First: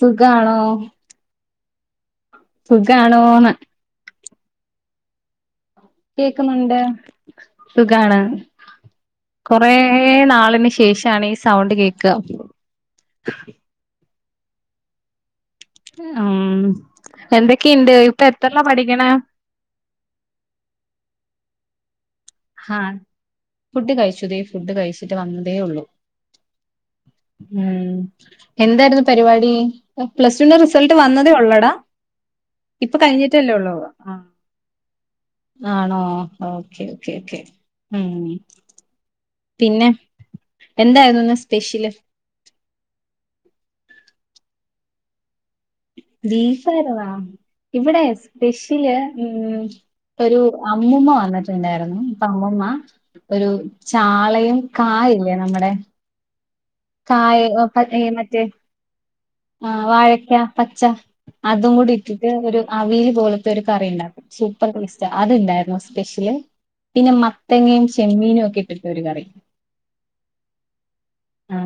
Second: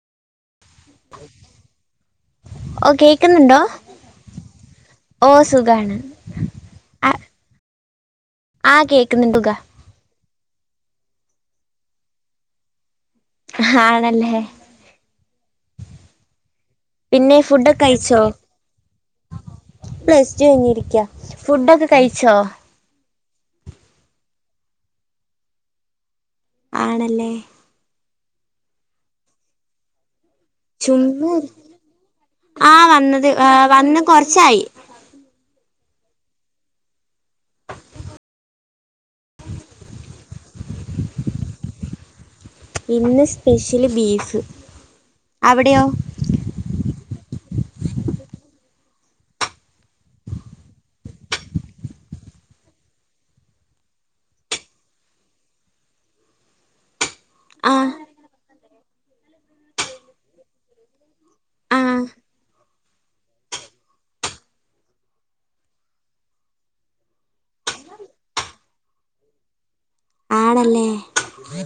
സുഖാണോ? ഓഹ് സുഖാണോന്ന് കേക്ക്ന്നുണ്ടോ? ഓഹ് സുഖാണ്. കേക്കുന്നുണ്ട് ആ- സുഖാണ് ആ കേക്കുന്നുണ്ട് സുഖ കൊറേ നാളിന് ശേ ഷാണ് ഈ സൗണ്ട് കേക്ക. ആണല്ലേ? ഉം പിന്നെ ഫുഡൊക്കെ എന്തൊക്കെയിണ്ട് കഴിച്ചോ ഇപ്പ എത്രലാ പഠിക്ക്ണെ? പ്ലസ് ടു കഴിഞ്ഞിരിക്ക ഫുഡൊക്കെ കഴിച്ചോ? ആഹീ ഫുഡ് കഴിച്ചു തേ ഫുഡ് കഴിച്ചിട്ട് വന്നതേ ഒള്ളൂ. ആണല്ലേ? ഉം എന്തായിരുന്നു പരിപാടി? പ്ലസ് ടുന്റെ റിസൾട്ട് ചുമ്മാ വന്നതേ ഇരി- ഒള്ളെടാ ആ ഇപ്പൊ വന്നത് ആ, കഴിഞ്ഞിട്ടല്ലേ ഒള്ളൂ? വന്ന് ആഹ് കുറച്ചായി ആണോ ഓക്കെ ഓക്കെ ഓക്കെ. ഉം പിന്നെ എന്തായിരുന്നു ഇന്ന് സ്പെഷ്യല്? ഇന്ന് സ്പെഷ്യല് ബീഫ്. അവിടെയോ? ബീഫായിരുന്നൊ? ഇവിടെ സ്പെഷ്യല് ഉം ഒരു അമ്മൂമ വന്നിട്ടുണ്ടായിരുന്നു ഇപ്പൊ അമ്മൂമ്മ ഒരു ചാളയും കാ ഇല്ലേ നമ്മുടെ? കായ ആ മറ്റേ ആഹ് വാഴക്ക പച്ച. അതും ആ കൂടി ഇട്ടിട്ട് ഒരു അവിയൽ പോലത്തെ ഒരു കറി ഇണ്ടാക്കും. സൂപ്പർ ടേസ്റ്റാ അത്ണ്ടായിരുന്നു സ്പെഷ്യല്. പിന്നെ മത്തങ്ങയും ചെമ്മീനും ഒക്കെ ഇട്ടിട്ട് ഒരു കറി. ആണല്ലേ ആ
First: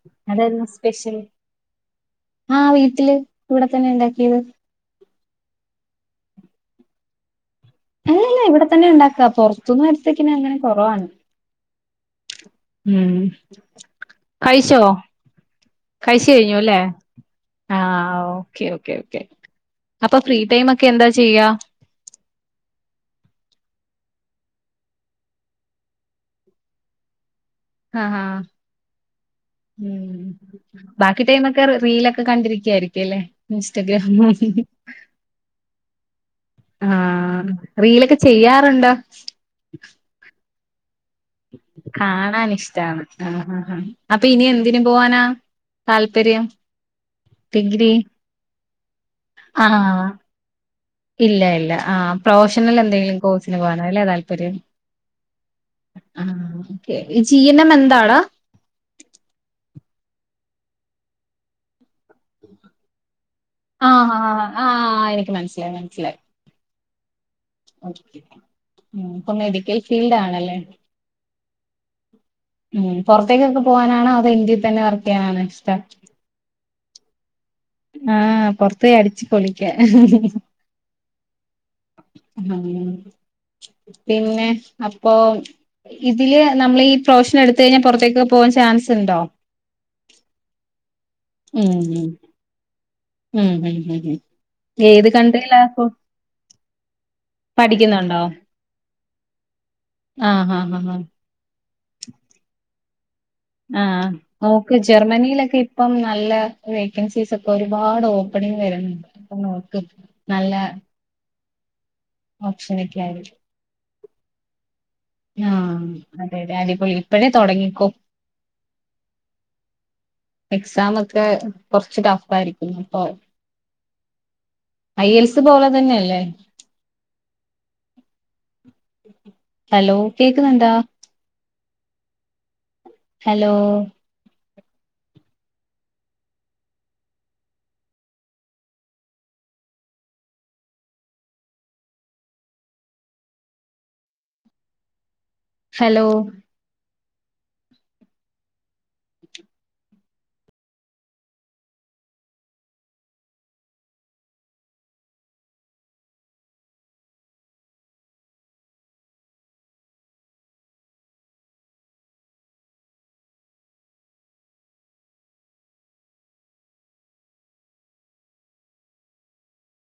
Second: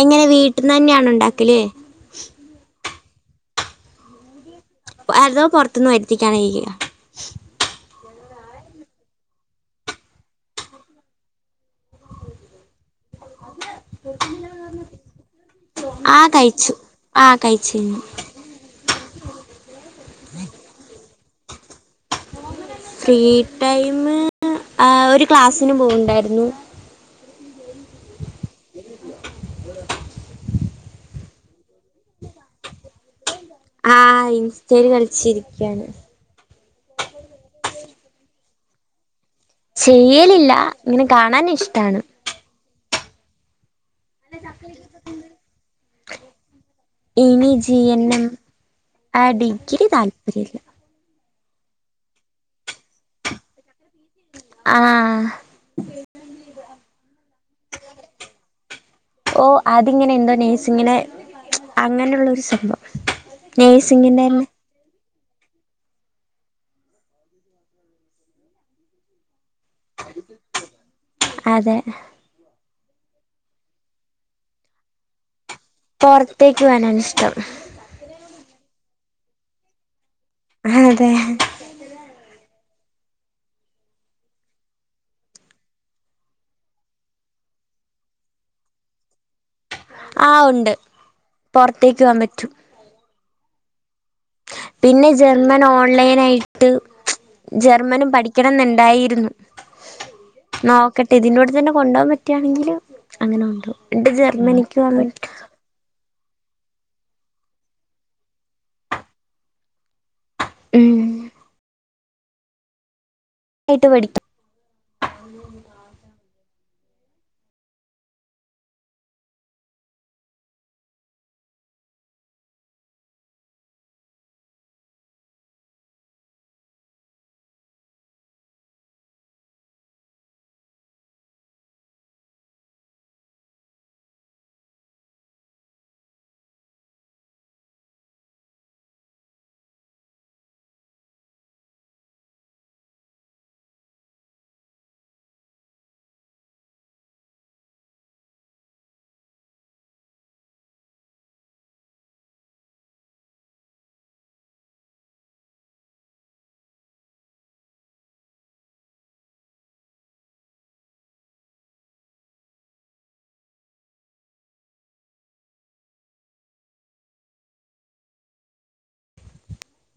എങ്ങനെ വീട്ട്ന്നെന്നെ ആണോ ഇണ്ടാക്കല്? ആഹ് വീട്ടില് ഇവിടെ തന്നെ ഇണ്ടാക്കിയത്. അതോ പൊറത്തുന്ന് വരുത്തിക്കാൻ വൈകിയോ അല്ലല്ല ഇവിടെ തന്നെ ഇണ്ടാക്കാ പൊറത്തുന്ന് വരുത്തിക്ക്ണെ അങ്ങനെ കൊറവാണ്. ഉം കഴിച്ചോ? ആ കഴിച്ച് കഴിഞ്ഞു കഴിച്ചു ല്ലേ? ആ കഴിച്ചു ആഹ് ഓഹ് ഓക്കെ ഓക്കെ ഓക്കെ അപ്പൊ ഫ്രീ ടൈമൊക്കെ എന്താ ചെയ്യാ? ഫ്രീ ടൈമ് ആഹ് ഒരു ക്ലാസിന് പോവ്ണ്ടായിരുന്നു. ആഹ് ആഹ് ഉം ബാക്കി ടൈമൊക്കെ റീ റീലൊക്കെ കണ്ടിരിക്കായിരിക്കല്ലേ? ആഹ് ഇൻസ്റ്റേല് കളിച്ചിരിക്ക്യാണ് ആഹ് റീലൊക്കെ ചെയ്യാറുണ്ടോ ചെയ്യലില്ല ഇങ്ങനെ കാണാൻ ഇഷ്ടാണ് കാണാൻ ഇഷ്ടാണ് ആഹ് ആഹ് ആഹ് അപ്പ ഇനി എന്തിന് പോവാനാ താല്പര്യം ഡിഗ്രി ആഹ് ഡിഗ്രി ആഹ് താല്പര്യല്ല ഇല്ല ഇല്ല ആഹ് പ്രൊഫഷണൽ എന്തെങ്കിലും കോഴ്സിന് പോകാന അല്ലേ താല്പര്യം ആഹ് ആഹ് ഓക്കേ ഈ ജീ എൻ എം എന്താടാ ഓഹ് അതിങ്ങനെ എന്തോ നഴ്സിങ്ങനെ അങ്ങനെ ള്ളൊരു സംഭവം ആഹ് നെയ്സിങ്ങിന്റെന്നെ ആഹ് ആഹ് എനിക്ക് മനസ്സിലായി മനസ്സിലായി ഓക്കേ ഉം ഇപ്പൊ മെഡിക്കൽ ഫീൽഡ് ആണല്ലേ അതെ ഉം പൊറത്തേക്കൊക്കെ പോകാനാണോ അതോ ഇന്ത്യയിൽ തന്നെ വർക്ക് ചെയ്യാനാണോ ഇഷ്‌ടം പൊർത്തേക്ക് പോവാനാണിഷ്ടം ആഹ് പൊറത്ത് പോയി അടിച്ചുപൊളിക്കാ ആഹ് അതെ ഏഹ് പിന്നെ അപ്പൊ ഇതില് നമ്മളീ പ്രൊഫഷൻ എടുത്ത് കഴിഞ്ഞാൽ പൊറത്തേക്കൊക്കെ പോവാൻ ചാൻസ് ഉണ്ടോ ആഹ് ഉണ്ട് ഉം പുറത്തേക്ക് ഉം പോകാൻ പറ്റും ഉം ഉം ഉം ഉം ഏത് പിന്നെ കൺട്രിയിലാ ജർമ്മൻ ഇപ്പൊ ഓൺലൈനായിട്ട് ജർമ്മനും പഠിക്കുന്നുണ്ടോ പഠിക്കണെന്നുണ്ടായിരുന്നു ആഹ് ആഹ് ആഹ് ആഹ് നോക്കട്ടെ ഇതിന്റെ കൂടെ തന്നെ കൊണ്ടു പോവാൻ പറ്റാണെങ്കില് ആഹ് നോക്ക് ജർമ്മനിയിലൊക്കെ ഇ പ്പം നല്ല വേക്കൻസീസ് ഒക്കെ ഒരുപാട് ഓപ്പണിങ് വരുന്നു നോക്ക് നല്ല ഏഹ് ഓപ്ഷനൊക്കെ ആയിരി ആയിട്ട് പഠിക്കും ആഹ് അതെ അതെ അടിപൊളി ഇപ്പഴേ തൊടങ്ങിക്കോ എക്സാം ഒക്കെ കൊറച്ച് ട്ടഫ് ആയിരിക്കും അപ്പൊ ഐ എൽസ് പോലെ തന്നെയല്ലേ ഹലോ കേക്കുന്നുണ്ടോ ഹലോ ഹലോ